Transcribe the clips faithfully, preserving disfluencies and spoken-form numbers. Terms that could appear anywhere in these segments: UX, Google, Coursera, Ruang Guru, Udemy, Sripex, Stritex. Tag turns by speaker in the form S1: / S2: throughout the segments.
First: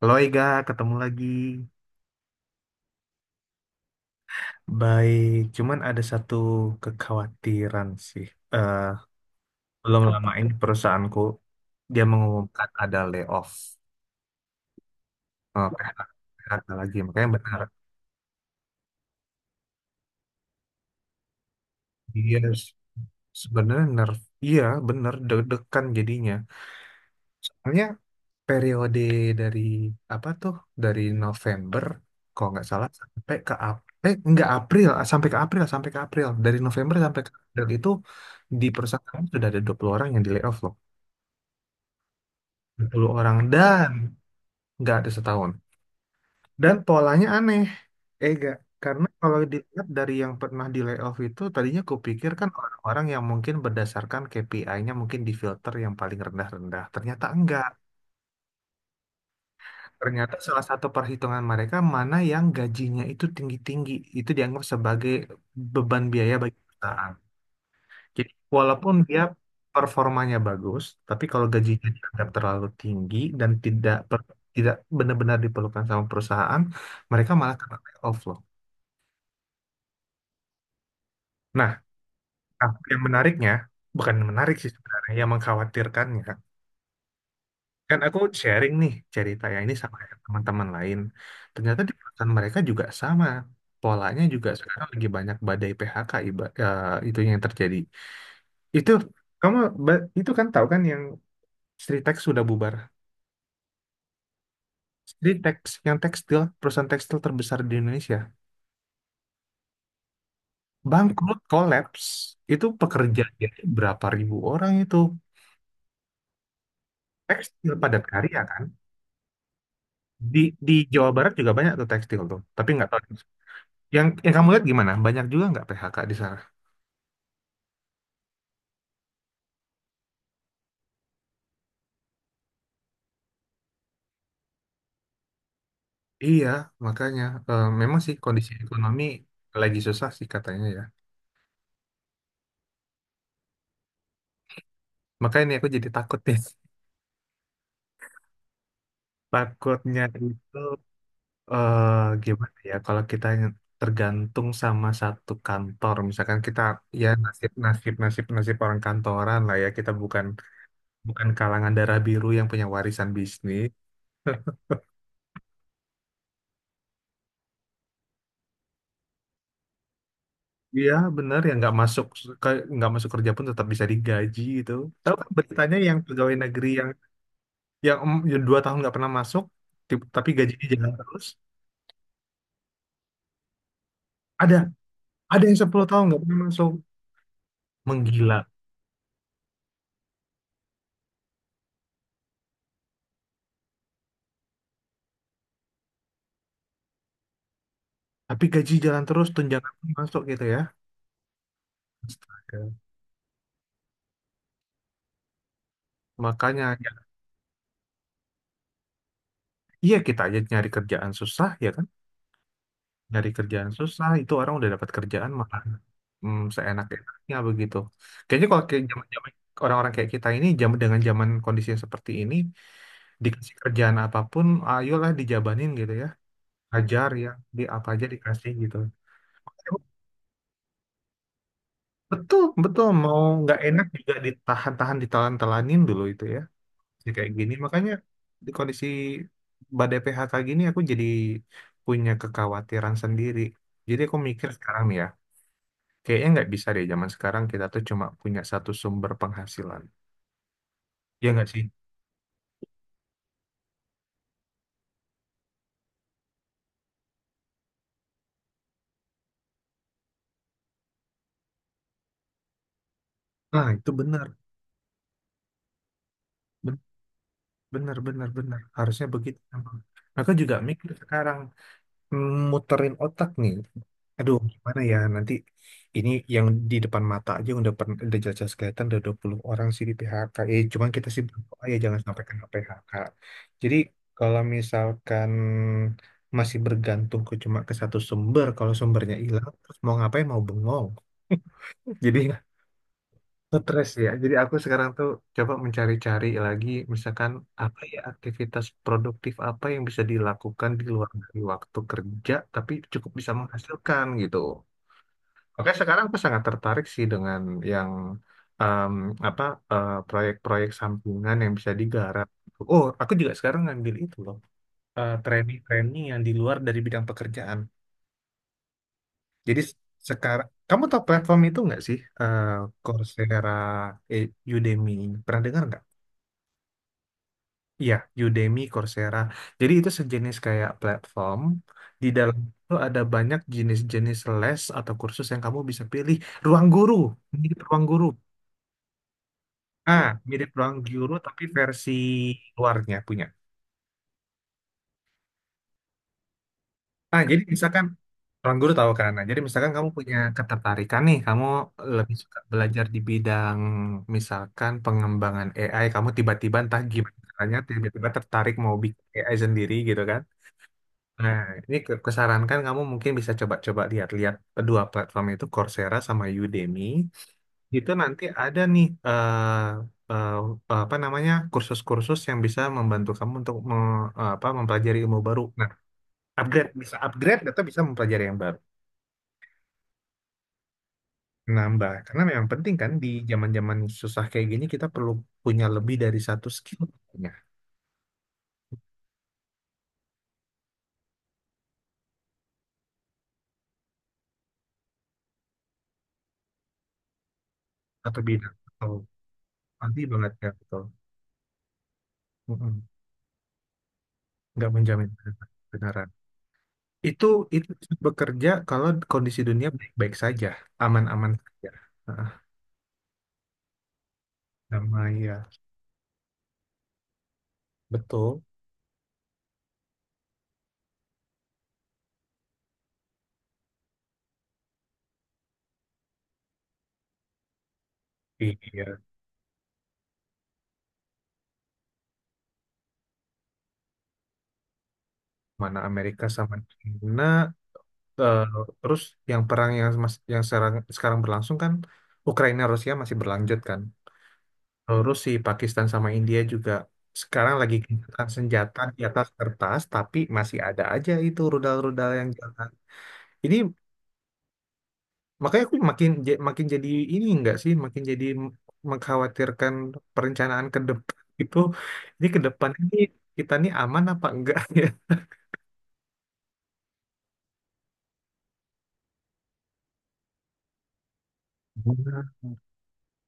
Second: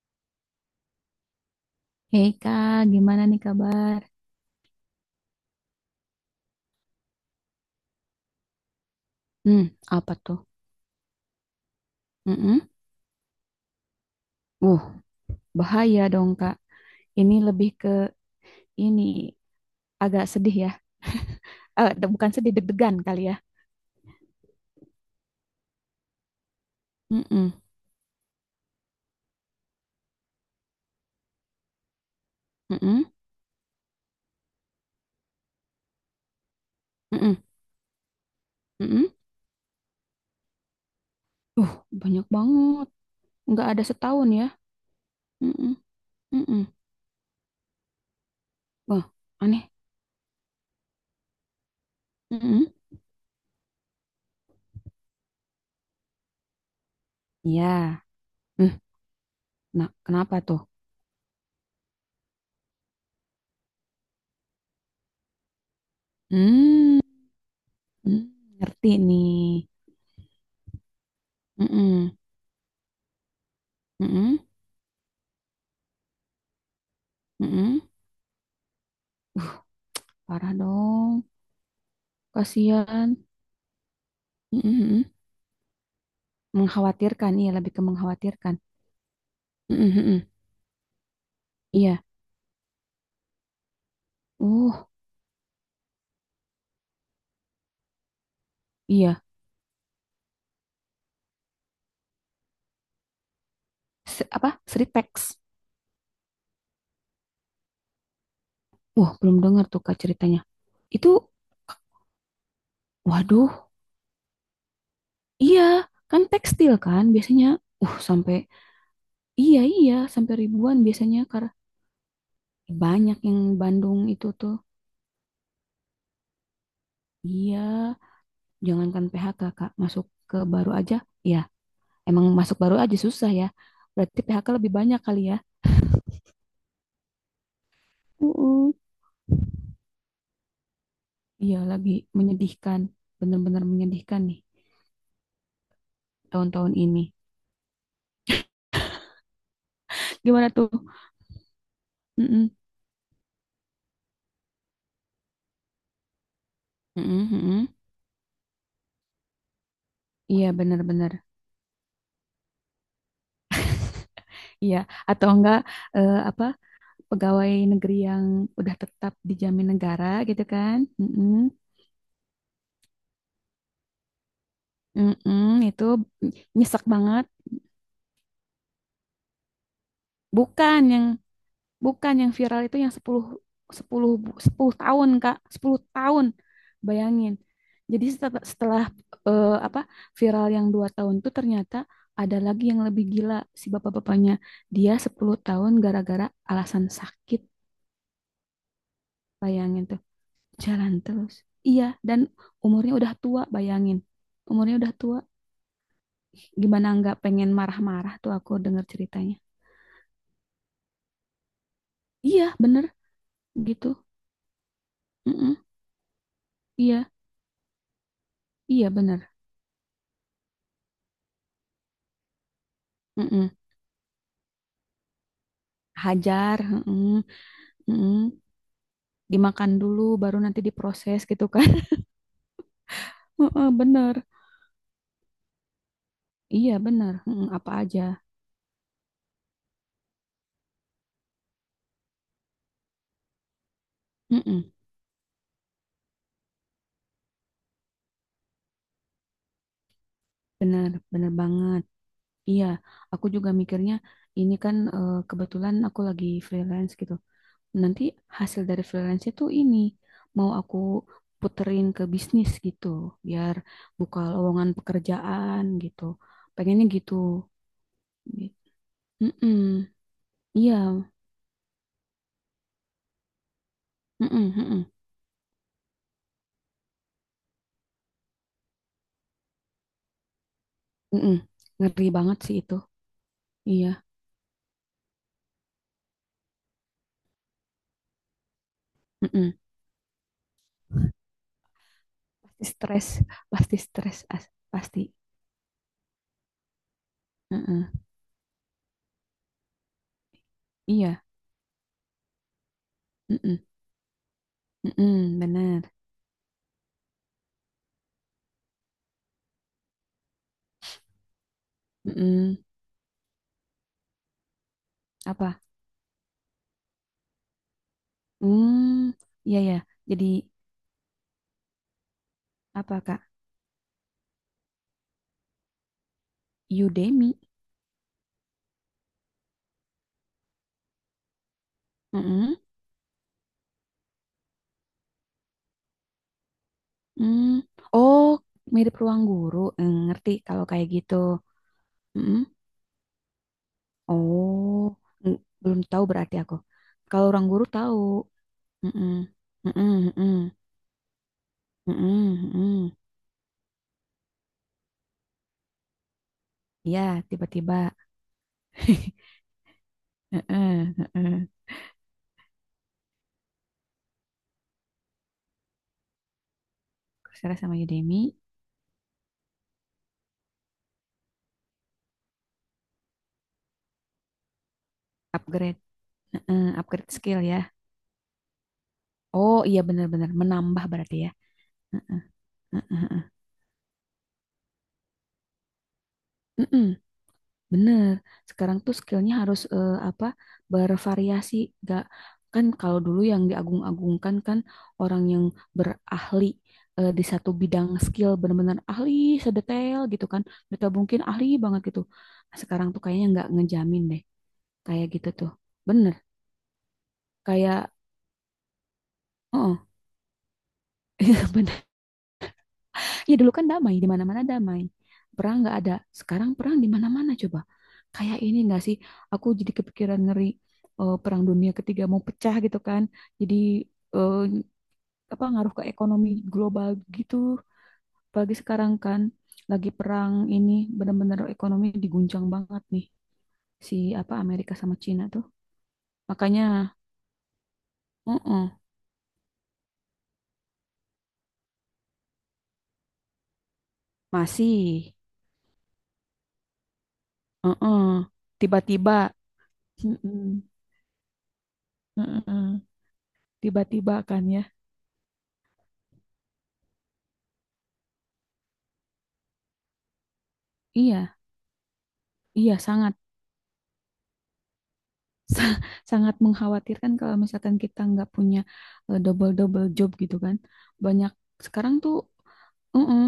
S1: Halo Ega, ketemu lagi.
S2: Hei kak, gimana nih kabar?
S1: Baik, cuman ada satu kekhawatiran sih. Eh,
S2: Hmm,
S1: Belum
S2: apa
S1: lama
S2: tuh?
S1: ini perusahaanku dia mengumumkan
S2: Mm-mm.
S1: ada layoff,
S2: Uh,
S1: eh,
S2: bahaya dong kak.
S1: P H K lagi. Makanya
S2: Ini
S1: benar,
S2: lebih ke ini agak sedih ya. Eh, de- bukan
S1: dia
S2: sedih
S1: s-
S2: deg-degan kali ya.
S1: sebenarnya nerf, iya benar deg-degan jadinya.
S2: Mm-mm.
S1: Soalnya periode dari apa tuh dari November kalau nggak salah
S2: Mm-mm.
S1: sampai ke Ap- eh nggak April ah, sampai ke April sampai ke April dari November sampai ke
S2: Mm-mm.
S1: April itu di
S2: Mm-mm.
S1: perusahaan sudah ada dua puluh orang yang di layoff loh,
S2: Uh, banyak
S1: dua
S2: banget.
S1: puluh orang
S2: Nggak ada
S1: dan
S2: setahun ya.
S1: nggak ada setahun.
S2: Mm-mm. Mm-mm.
S1: Dan polanya aneh, eh nggak
S2: Wah,
S1: karena kalau
S2: aneh.
S1: dilihat dari yang pernah di layoff itu, tadinya kupikir kan
S2: Mm-mm.
S1: orang-orang yang mungkin berdasarkan K P I-nya mungkin di filter yang paling rendah-rendah, ternyata enggak.
S2: Ya. Hmm, Nah,
S1: Ternyata
S2: kenapa tuh?
S1: salah satu perhitungan mereka mana yang gajinya itu tinggi-tinggi, itu dianggap sebagai beban biaya bagi
S2: Hmm.
S1: perusahaan.
S2: Hmm,
S1: Jadi
S2: Ngerti
S1: walaupun dia
S2: nih.
S1: performanya bagus, tapi kalau gajinya
S2: Mm-mm.
S1: dianggap terlalu tinggi dan tidak per-
S2: Mm-mm.
S1: tidak benar-benar diperlukan sama perusahaan, mereka malah kena
S2: Mm-mm.
S1: layoff loh.
S2: Parah dong,
S1: Nah, nah, yang
S2: kasihan.
S1: menariknya, bukan menarik
S2: Mhm,
S1: sih
S2: mhm.
S1: sebenarnya, yang mengkhawatirkannya,
S2: Mengkhawatirkan, iya lebih ke
S1: kan aku
S2: mengkhawatirkan.
S1: sharing nih ceritanya ini sama
S2: Mhm, mhm.
S1: teman-teman lain. Ternyata di
S2: Iya,
S1: perusahaan mereka juga sama. Polanya juga sekarang
S2: uh,
S1: lagi banyak badai P H K iba, eh, itu yang terjadi. Itu
S2: iya.
S1: kamu ba- itu kan tahu kan yang Stritex sudah bubar.
S2: Se- apa? Sripex.
S1: Stritex yang tekstil, perusahaan tekstil terbesar di Indonesia,
S2: Wah, belum dengar tuh Kak ceritanya. Itu,
S1: bangkrut, collapse. Itu pekerjaannya
S2: waduh,
S1: berapa ribu orang itu.
S2: iya, kan tekstil kan biasanya.
S1: Tekstil
S2: Uh,
S1: padat
S2: sampai,
S1: karya kan.
S2: iya, iya, sampai
S1: Di di
S2: ribuan
S1: Jawa
S2: biasanya
S1: Barat
S2: karena
S1: juga banyak tuh tekstil tuh, tapi nggak tahu,
S2: banyak yang Bandung
S1: yang
S2: itu
S1: yang kamu
S2: tuh.
S1: lihat gimana? Banyak juga nggak P H K di sana?
S2: Iya, jangankan P H K Kak, masuk ke baru aja. Ya, emang masuk baru aja susah ya. Berarti P H K lebih banyak kali ya.
S1: Iya, makanya eh, memang sih kondisi
S2: Uh-uh.
S1: ekonomi lagi susah sih katanya ya.
S2: Iya, lagi menyedihkan, benar-benar menyedihkan nih
S1: Makanya nih aku jadi takut nih.
S2: tahun-tahun ini.
S1: Takutnya
S2: Gimana
S1: itu
S2: tuh?
S1: eh,
S2: Mm-mm,
S1: gimana ya kalau kita tergantung sama satu kantor, misalkan kita ya
S2: mm-mm,
S1: nasib,
S2: mm-mm.
S1: nasib, nasib, nasib orang kantoran lah ya, kita bukan
S2: Iya, benar-benar.
S1: bukan kalangan darah biru yang punya warisan bisnis.
S2: Iya, atau enggak eh, apa pegawai negeri yang udah tetap dijamin negara gitu kan?
S1: Iya
S2: Mm-mm,
S1: bener, ya nggak masuk ke- nggak masuk kerja pun tetap bisa digaji gitu. Tahu kan
S2: mm-mm,
S1: beritanya
S2: itu
S1: yang pegawai negeri
S2: nyesek
S1: yang
S2: banget.
S1: ya, em, ya dua tahun nggak pernah masuk, ti- tapi gajinya
S2: Bukan
S1: jalan
S2: yang
S1: terus,
S2: Bukan yang viral itu yang sepuluh sepuluh
S1: ada
S2: sepuluh tahun, Kak.
S1: ada yang
S2: sepuluh
S1: sepuluh tahun nggak
S2: tahun.
S1: pernah masuk,
S2: Bayangin. Jadi
S1: menggila
S2: setelah, setelah, eh, apa viral yang dua tahun itu ternyata ada lagi yang lebih gila si bapak-bapaknya. Dia sepuluh tahun gara-gara alasan sakit.
S1: tapi gaji jalan terus, tunjangan
S2: Bayangin
S1: pun
S2: tuh.
S1: masuk gitu ya.
S2: Jalan terus. Iya, dan
S1: Astaga.
S2: umurnya udah tua, bayangin. Umurnya udah tua.
S1: Makanya
S2: Gimana
S1: ya,
S2: nggak pengen marah-marah tuh aku denger ceritanya.
S1: iya kita aja nyari kerjaan susah ya kan,
S2: Iya, bener
S1: nyari kerjaan
S2: gitu.
S1: susah, itu orang udah dapat kerjaan
S2: Mm-mm.
S1: malah hmm,
S2: Iya,
S1: seenak-enaknya begitu. Kayaknya kalau kayak
S2: iya bener.
S1: zaman-zaman orang-orang kayak kita ini zaman dengan zaman kondisi yang seperti ini, dikasih
S2: Mm-mm.
S1: kerjaan apapun ayolah dijabanin gitu ya,
S2: Hajar,
S1: ajar
S2: heeh,
S1: ya, di apa aja
S2: heeh.
S1: dikasih gitu.
S2: Dimakan dulu baru nanti diproses gitu kan.
S1: Betul, betul. Mau nggak
S2: Heeh,
S1: enak juga
S2: bener.
S1: ditahan-tahan, ditelan-telanin dulu itu ya.
S2: Iya,
S1: Jadi
S2: bener.
S1: kayak
S2: Heeh,
S1: gini.
S2: apa
S1: Makanya
S2: aja.
S1: di kondisi badai P H K gini aku jadi punya kekhawatiran sendiri. Jadi aku mikir
S2: Heeh,
S1: sekarang nih ya, kayaknya nggak bisa deh zaman sekarang kita tuh cuma punya satu sumber penghasilan.
S2: bener,
S1: Ya
S2: bener
S1: nggak sih?
S2: banget. Iya, aku juga mikirnya ini kan eh, kebetulan aku lagi freelance gitu. Nanti hasil dari freelance itu ini mau aku puterin ke bisnis gitu, biar
S1: Nah, itu
S2: buka
S1: benar.
S2: lowongan pekerjaan gitu.
S1: Ben-
S2: Pengennya gitu.
S1: Benar, benar, benar. Harusnya begitu.
S2: Heeh.
S1: Aku juga mikir
S2: Iya,
S1: sekarang, muterin otak nih. Aduh,
S2: heeh,
S1: gimana
S2: heeh.
S1: ya nanti, ini yang di depan mata aja udah pern- udah jelas-jelas kelihatan ada dua puluh orang sih di P H K. Eh, cuman kita sih
S2: Mm-mm.
S1: berdoa ya jangan
S2: Ngeri
S1: sampai
S2: banget
S1: kena
S2: sih itu.
S1: P H K. Jadi
S2: Iya,
S1: kalau misalkan masih bergantung ke cuma ke satu sumber, kalau sumbernya hilang
S2: mm-mm.
S1: terus mau ngapain, mau bengong. Jadi
S2: Pasti stres, pasti
S1: stres ya.
S2: stres,
S1: Jadi
S2: as-
S1: aku sekarang
S2: pasti.
S1: tuh coba mencari-cari lagi, misalkan apa
S2: Mm-mm.
S1: ya, aktivitas produktif apa yang bisa dilakukan di luar
S2: Iya,
S1: dari waktu kerja, tapi cukup bisa
S2: mm-mm.
S1: menghasilkan gitu.
S2: Mm-mm,
S1: Oke,
S2: benar.
S1: sekarang aku sangat tertarik sih dengan yang em, apa eh, proyek-proyek sampingan yang bisa digarap.
S2: Mm-mm.
S1: Oh, aku juga sekarang ngambil itu loh, eh,
S2: Apa?
S1: training-training yang di luar dari bidang pekerjaan.
S2: Hmm, iya
S1: Jadi
S2: ya.
S1: s-
S2: Jadi
S1: Sekarang kamu tahu platform itu nggak sih? Eh,
S2: apa Kak?
S1: Coursera, eh, Udemy. Pernah dengar nggak?
S2: Udemy.
S1: Iya, Udemy, Coursera. Jadi itu sejenis kayak platform. Di dalam
S2: Mm-mm.
S1: itu ada banyak jenis-jenis les atau kursus yang kamu bisa pilih. Ruang guru, mirip
S2: Mm.
S1: ruang guru.
S2: Oh, mirip ruang guru. Mm,
S1: Ah,
S2: ngerti
S1: mirip
S2: kalau
S1: ruang
S2: kayak
S1: guru
S2: gitu.
S1: tapi versi
S2: Mm-mm.
S1: luarnya punya.
S2: Oh, mm, belum tahu berarti aku.
S1: Nah,
S2: Kalau
S1: jadi
S2: ruang guru
S1: misalkan
S2: tahu.
S1: ruang guru tahu
S2: Mm-mm.
S1: kan. Nah, jadi misalkan
S2: Mm-mm,
S1: kamu punya
S2: mm-mm.
S1: ketertarikan nih, kamu lebih suka
S2: Mm-mm,
S1: belajar
S2: mm-mm.
S1: di bidang misalkan pengembangan A I, kamu tiba-tiba entah
S2: Iya,
S1: gimana caranya
S2: tiba-tiba.
S1: tiba-tiba tertarik mau bikin A I sendiri gitu kan.
S2: Heeh,
S1: Nah,
S2: heeh.
S1: ini ke- kusarankan kamu mungkin bisa coba-coba lihat-lihat kedua platform itu, Coursera sama Udemy.
S2: Coursera sama
S1: Itu nanti
S2: Udemy,
S1: ada nih, eh, eh, apa namanya, kursus-kursus yang bisa membantu kamu untuk me- eh, apa mempelajari ilmu baru. Nah,
S2: upgrade, heeh,
S1: upgrade, bisa
S2: upgrade skill
S1: upgrade
S2: ya.
S1: atau bisa mempelajari yang baru.
S2: Oh iya benar-benar menambah berarti ya.
S1: Nambah, karena memang penting kan di
S2: Heeh.
S1: zaman-zaman susah kayak gini kita perlu punya lebih dari satu skill
S2: Mm-mm,
S1: ya,
S2: bener. Sekarang tuh skillnya harus eh, apa bervariasi. Gak kan kalau dulu yang diagung-agungkan kan orang yang berahli eh, di satu bidang
S1: atau
S2: skill
S1: bidang.
S2: benar-benar
S1: Atau
S2: ahli sedetail
S1: nanti
S2: gitu
S1: banget
S2: kan.
S1: ya, betul.
S2: Mereka mungkin ahli banget gitu. Nah,
S1: Mm-mm.
S2: sekarang tuh kayaknya nggak ngejamin deh
S1: Nggak
S2: kayak
S1: menjamin
S2: gitu tuh.
S1: kebenaran.
S2: Bener.
S1: Itu itu
S2: Kayak,
S1: bekerja kalau kondisi dunia
S2: oh,
S1: baik-baik saja, aman-aman saja.
S2: bener.
S1: Heeh,
S2: Ya dulu kan damai, di mana-mana damai.
S1: sama ya,
S2: Perang nggak ada. Sekarang perang di mana-mana coba. Kayak
S1: betul.
S2: ini nggak sih? Aku jadi kepikiran ngeri eh, perang dunia ketiga mau pecah gitu kan. Jadi eh, apa ngaruh ke ekonomi global gitu. Apalagi sekarang
S1: Iya,
S2: kan lagi perang ini benar-benar ekonomi diguncang banget nih si apa Amerika sama Cina tuh.
S1: mana Amerika sama
S2: Makanya,
S1: China. eh,
S2: uh-uh,
S1: Terus yang perang yang mas- yang sekarang, sekarang berlangsung kan Ukraina Rusia masih berlanjut kan.
S2: masih,
S1: Terus si Pakistan sama India juga sekarang lagi
S2: uh-uh,
S1: gencatan senjata di
S2: tiba-tiba,
S1: atas kertas, tapi
S2: mm-mm,
S1: masih ada aja itu rudal-rudal yang jalan.
S2: mm-mm,
S1: Ini
S2: tiba-tiba kan ya.
S1: makanya aku makin ja- makin jadi, ini enggak sih, makin jadi m- mengkhawatirkan perencanaan ke depan
S2: Iya,
S1: itu. Ini ke depan
S2: iya
S1: ini
S2: sangat.
S1: kita nih aman apa enggak ya?
S2: sa- Sangat mengkhawatirkan kalau misalkan kita nggak punya double double job gitu kan banyak sekarang tuh
S1: Benar.
S2: mm-mm,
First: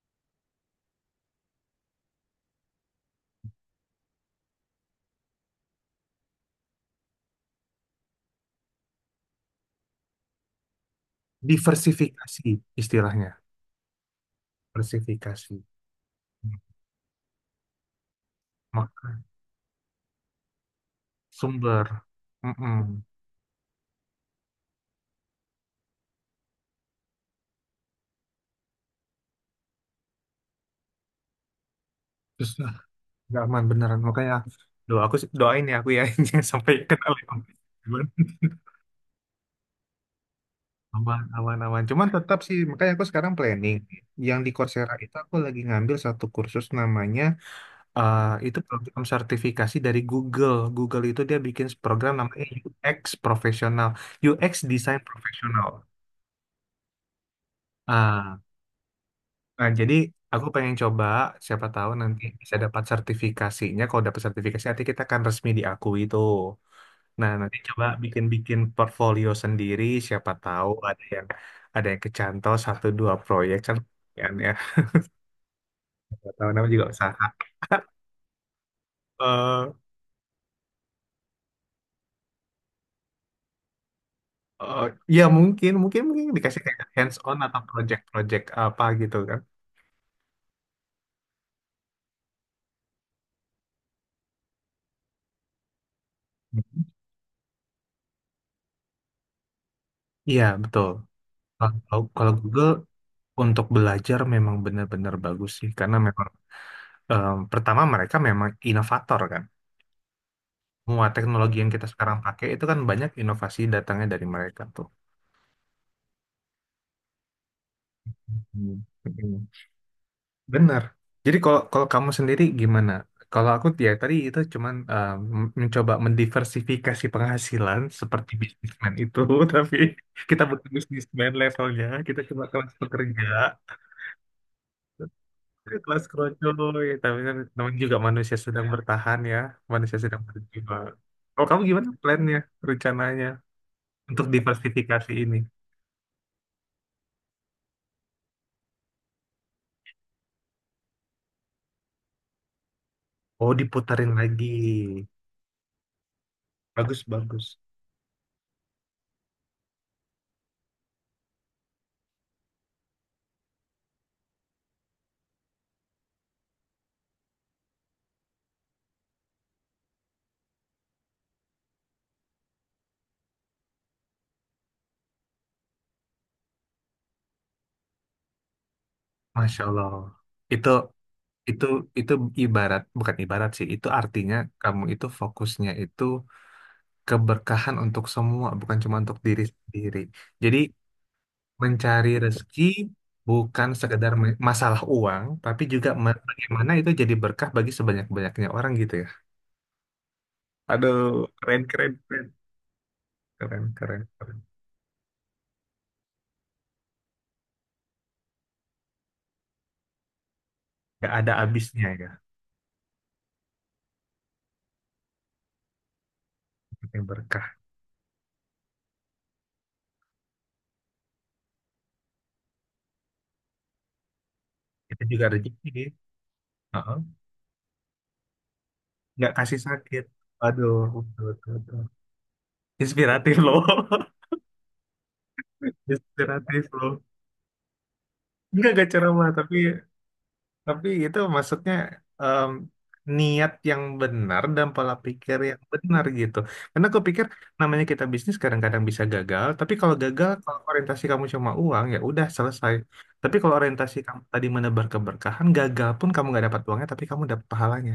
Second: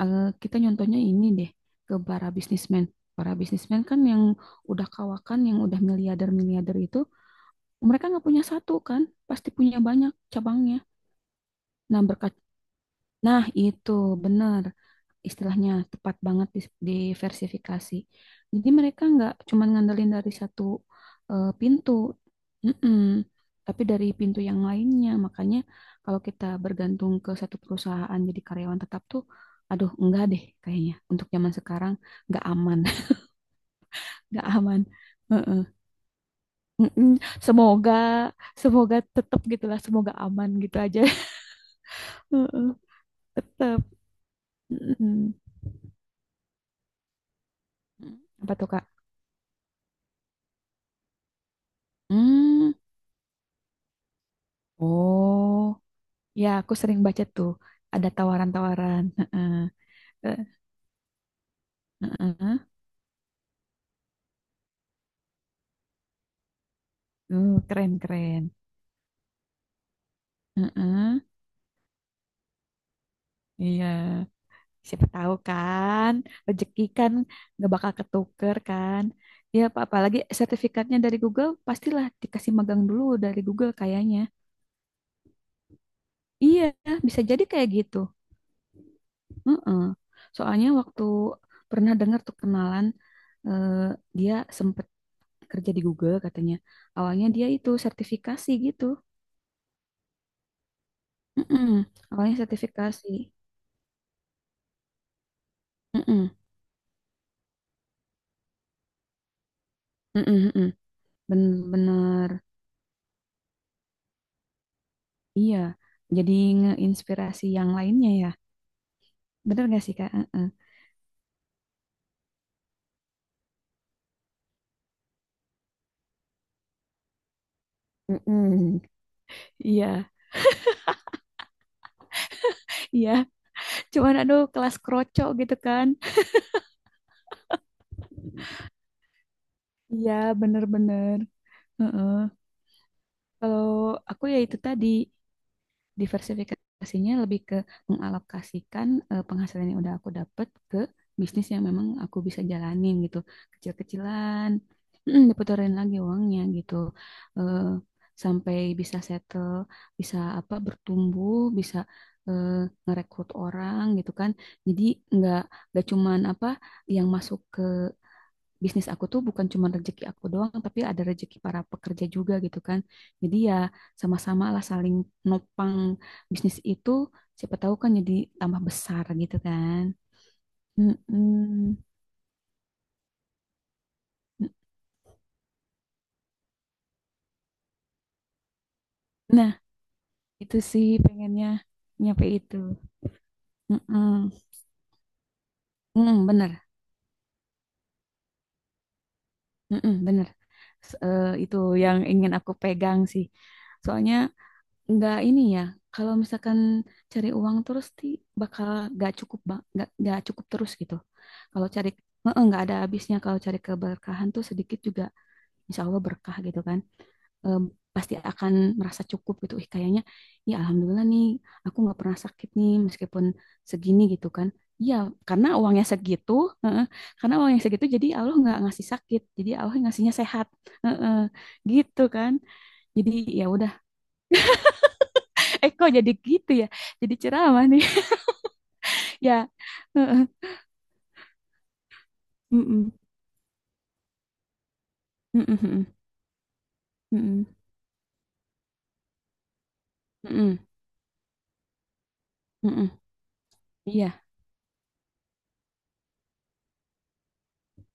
S2: eh, kita nyontohnya ini deh ke para bisnismen para bisnismen kan yang udah kawakan yang udah miliarder miliarder itu mereka nggak punya satu kan pasti punya banyak cabangnya nah berkat
S1: Diversifikasi istilahnya,
S2: nah itu benar
S1: diversifikasi.
S2: istilahnya tepat banget dis- diversifikasi. Jadi
S1: Ma-
S2: mereka nggak cuma ngandelin dari satu eh, pintu.
S1: Sumber.
S2: Mm-mm.
S1: Mm-mm.
S2: Tapi dari pintu yang lainnya. Makanya kalau kita bergantung ke satu perusahaan jadi karyawan tetap tuh, aduh enggak deh kayaknya. Untuk zaman sekarang nggak
S1: Terus ah,
S2: aman,
S1: nggak aman beneran. Makanya
S2: nggak aman.
S1: doa aku sih,
S2: Heeh.
S1: doain ya aku ya, jangan sampai kena
S2: Mm-mm.
S1: leong.
S2: Semoga,
S1: Cuman
S2: semoga tetap gitulah, semoga aman gitu aja.
S1: aman, aman, aman. Cuman tetap sih,
S2: Heeh.
S1: makanya aku sekarang planning.
S2: Tetap.
S1: Yang di Coursera itu aku
S2: Mm-mm.
S1: lagi ngambil satu kursus namanya, ah
S2: Apa
S1: itu
S2: tuh Kak?
S1: program sertifikasi dari Google. Google itu dia bikin program namanya
S2: Hmm.
S1: U X profesional, U X design
S2: Oh.
S1: profesional.
S2: Ya, aku sering baca tuh. Ada
S1: Ah,
S2: tawaran-tawaran. Heeh.
S1: nah, jadi
S2: Eh,
S1: aku pengen coba, siapa tahu nanti bisa
S2: heeh.
S1: dapat sertifikasinya. Kalau dapat sertifikasi, nanti kita akan resmi diakui itu. Nah, nanti
S2: Uh,
S1: coba
S2: keren, keren.
S1: bikin-bikin portfolio sendiri. Siapa tahu ada
S2: Heeh.
S1: yang ada yang kecantol satu dua proyek kan,
S2: Iya.
S1: lumayan ya.
S2: Siapa tahu kan.
S1: Siapa tahu, namanya
S2: Rezeki
S1: juga
S2: kan
S1: usaha.
S2: nggak bakal ketuker kan. Ya,
S1: Eh,
S2: apa apalagi sertifikatnya dari Google, pastilah dikasih magang dulu dari Google kayaknya.
S1: Oh, ya mungkin, mungkin mungkin dikasih
S2: Iya,
S1: kayak hands
S2: bisa
S1: on
S2: jadi
S1: atau
S2: kayak gitu.
S1: project-project apa gitu kan.
S2: Heeh. Soalnya waktu pernah dengar tuh kenalan, eh, dia sempet kerja di Google katanya. Awalnya dia itu sertifikasi gitu.
S1: Iya, betul.
S2: Mm-mm.
S1: Kalau kalau
S2: Awalnya
S1: Google
S2: sertifikasi.
S1: untuk belajar memang benar-benar bagus sih, karena memang
S2: Mm-mm.
S1: em, pertama mereka memang inovator kan.
S2: Mm-mm, mm-mm.
S1: Semua teknologi yang kita sekarang
S2: Bener-bener.
S1: pakai itu kan banyak inovasi datangnya dari mereka tuh.
S2: Iya. Jadi ngeinspirasi yang lainnya ya.
S1: Hmm. Hmm.
S2: Bener gak sih, Kak? Mm-mm.
S1: Benar. Jadi kalau kalau kamu sendiri gimana? Kalau aku ya tadi itu cuman eh, m- mencoba mendiversifikasi penghasilan seperti
S2: Mm-mm.
S1: bisnismen itu, tapi
S2: Iya,
S1: kita bukan bisnismen levelnya, kita cuma kelas
S2: iya.
S1: pekerja,
S2: Cuman aduh kelas kroco gitu kan.
S1: kelas kroco, ya, tapi kan namanya juga manusia sedang bertahan ya, manusia
S2: Iya,
S1: sedang berjuang.
S2: bener-bener.
S1: Kalau kamu gimana
S2: Heeh.
S1: plannya, rencananya
S2: Kalau aku
S1: untuk
S2: ya itu tadi.
S1: diversifikasi ini?
S2: Diversifikasinya lebih ke mengalokasikan eh, penghasilan yang udah aku dapat ke bisnis yang memang aku bisa jalanin gitu.
S1: Oh, diputarin lagi.
S2: Kecil-kecilan, diputerin lagi uangnya gitu.
S1: Bagus, bagus.
S2: Eh, sampai bisa settle, bisa apa bertumbuh, bisa eh, ngerekrut orang gitu kan. Jadi nggak nggak cuman apa yang masuk ke bisnis aku tuh bukan cuma rezeki aku doang, tapi ada rezeki para pekerja juga gitu kan. Jadi ya sama-sama lah saling nopang bisnis itu, siapa tahu kan jadi tambah besar gitu
S1: Masya
S2: kan.
S1: Allah. Itu itu
S2: Mm-mm.
S1: itu ibarat, bukan ibarat sih, itu artinya kamu itu fokusnya itu keberkahan untuk semua bukan cuma untuk diri
S2: Nah,
S1: sendiri,
S2: itu
S1: jadi
S2: sih pengennya
S1: mencari
S2: nyampe itu.
S1: rezeki bukan sekedar
S2: Mm-mm.
S1: me- masalah uang tapi juga me-
S2: Mm, bener,
S1: bagaimana itu jadi berkah bagi sebanyak-banyaknya orang gitu ya.
S2: mm-mm, bener. S-
S1: Aduh,
S2: eh, itu
S1: keren keren
S2: yang
S1: keren,
S2: ingin aku pegang sih.
S1: keren keren
S2: Soalnya
S1: keren.
S2: nggak ini ya kalau misalkan cari uang terus ti bakal nggak cukup ba- nggak nggak cukup terus gitu
S1: Nggak ada
S2: kalau
S1: habisnya
S2: cari
S1: ya,
S2: eh, nggak ada habisnya kalau cari keberkahan tuh sedikit juga insya Allah berkah gitu kan.
S1: ini berkah,
S2: Eh, pasti akan merasa cukup gitu ih kayaknya ya alhamdulillah nih aku nggak pernah sakit nih meskipun segini gitu kan. Iya,
S1: itu juga
S2: karena
S1: rezeki.
S2: uangnya segitu, eh, eh,
S1: Heeh.
S2: karena uangnya segitu, jadi Allah nggak ngasih sakit,
S1: Nggak
S2: jadi
S1: kasih
S2: Allah
S1: sakit,
S2: ngasihnya sehat.
S1: aduh
S2: Eh, eh,
S1: betul, betul, betul.
S2: gitu kan. Jadi
S1: Inspiratif
S2: ya
S1: loh,
S2: udah. Eh kok jadi gitu
S1: inspiratif
S2: ya?
S1: loh.
S2: Jadi ceramah nih.
S1: Enggak gak ceramah
S2: Ya.
S1: tapi
S2: Heeh.
S1: tapi itu maksudnya em,
S2: Mm-mm.
S1: niat yang benar dan pola pikir
S2: Mm-mm,
S1: yang
S2: mm-mm,
S1: benar gitu. Karena aku pikir
S2: mm-mm,
S1: namanya kita bisnis kadang-kadang bisa gagal, tapi kalau gagal
S2: mm-mm.
S1: kalau orientasi kamu cuma uang ya udah selesai. Tapi kalau orientasi kamu
S2: Iya.
S1: tadi menebar keberkahan, gagal pun kamu nggak dapat uangnya tapi kamu dapat pahalanya.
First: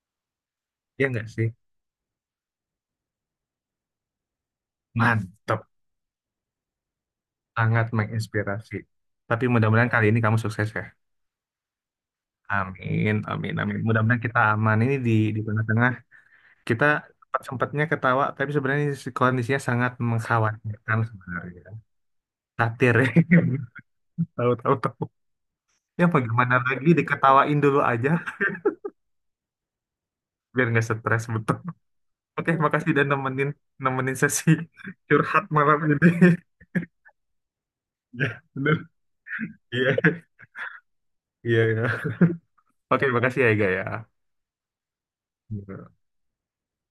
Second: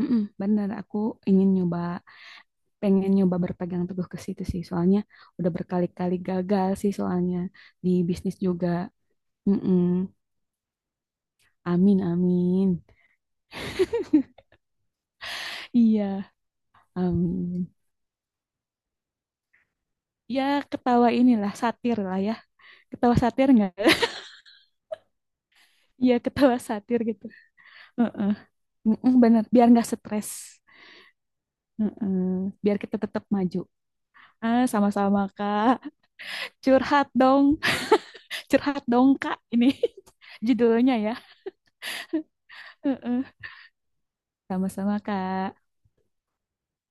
S2: Mm-mm, bener. Aku
S1: Ya nggak sih?
S2: ingin nyoba, pengen nyoba berpegang teguh ke situ sih. Soalnya udah
S1: Mantap,
S2: berkali-kali gagal sih soalnya
S1: sangat
S2: di bisnis juga.
S1: menginspirasi. Tapi
S2: Mm-mm.
S1: mudah-mudahan kali ini kamu sukses ya.
S2: Amin, amin.
S1: Amin, amin, amin. Mudah-mudahan kita aman ini di di tengah-tengah.
S2: Iya,
S1: Kita
S2: amin.
S1: sempat-sempatnya ketawa, tapi sebenarnya si- kondisinya sangat
S2: Ya
S1: mengkhawatirkan
S2: ketawa inilah
S1: sebenarnya.
S2: satir lah ya.
S1: Satir ya.
S2: Ketawa satir nggak?
S1: Tahu-tahu tahu. Tahu. Ya
S2: Iya
S1: mau gimana
S2: ketawa
S1: lagi,
S2: satir gitu.
S1: diketawain dulu aja
S2: Heeh. Mm-mm, bener. Biar nggak stres.
S1: biar nggak stres, betul.
S2: Heeh.
S1: Oke,
S2: Biar
S1: makasih
S2: kita
S1: dan
S2: tetap
S1: nemenin,
S2: maju.
S1: nemenin sesi
S2: Ah, sama-sama
S1: curhat malam
S2: Kak.
S1: ini.
S2: Curhat dong,
S1: Ya, bener.
S2: curhat dong Kak ini
S1: Iya,
S2: judulnya ya.
S1: iya. Iya. Oke,
S2: Heeh.
S1: makasih ya Ega ya.
S2: Sama-sama Kak.
S1: Iya.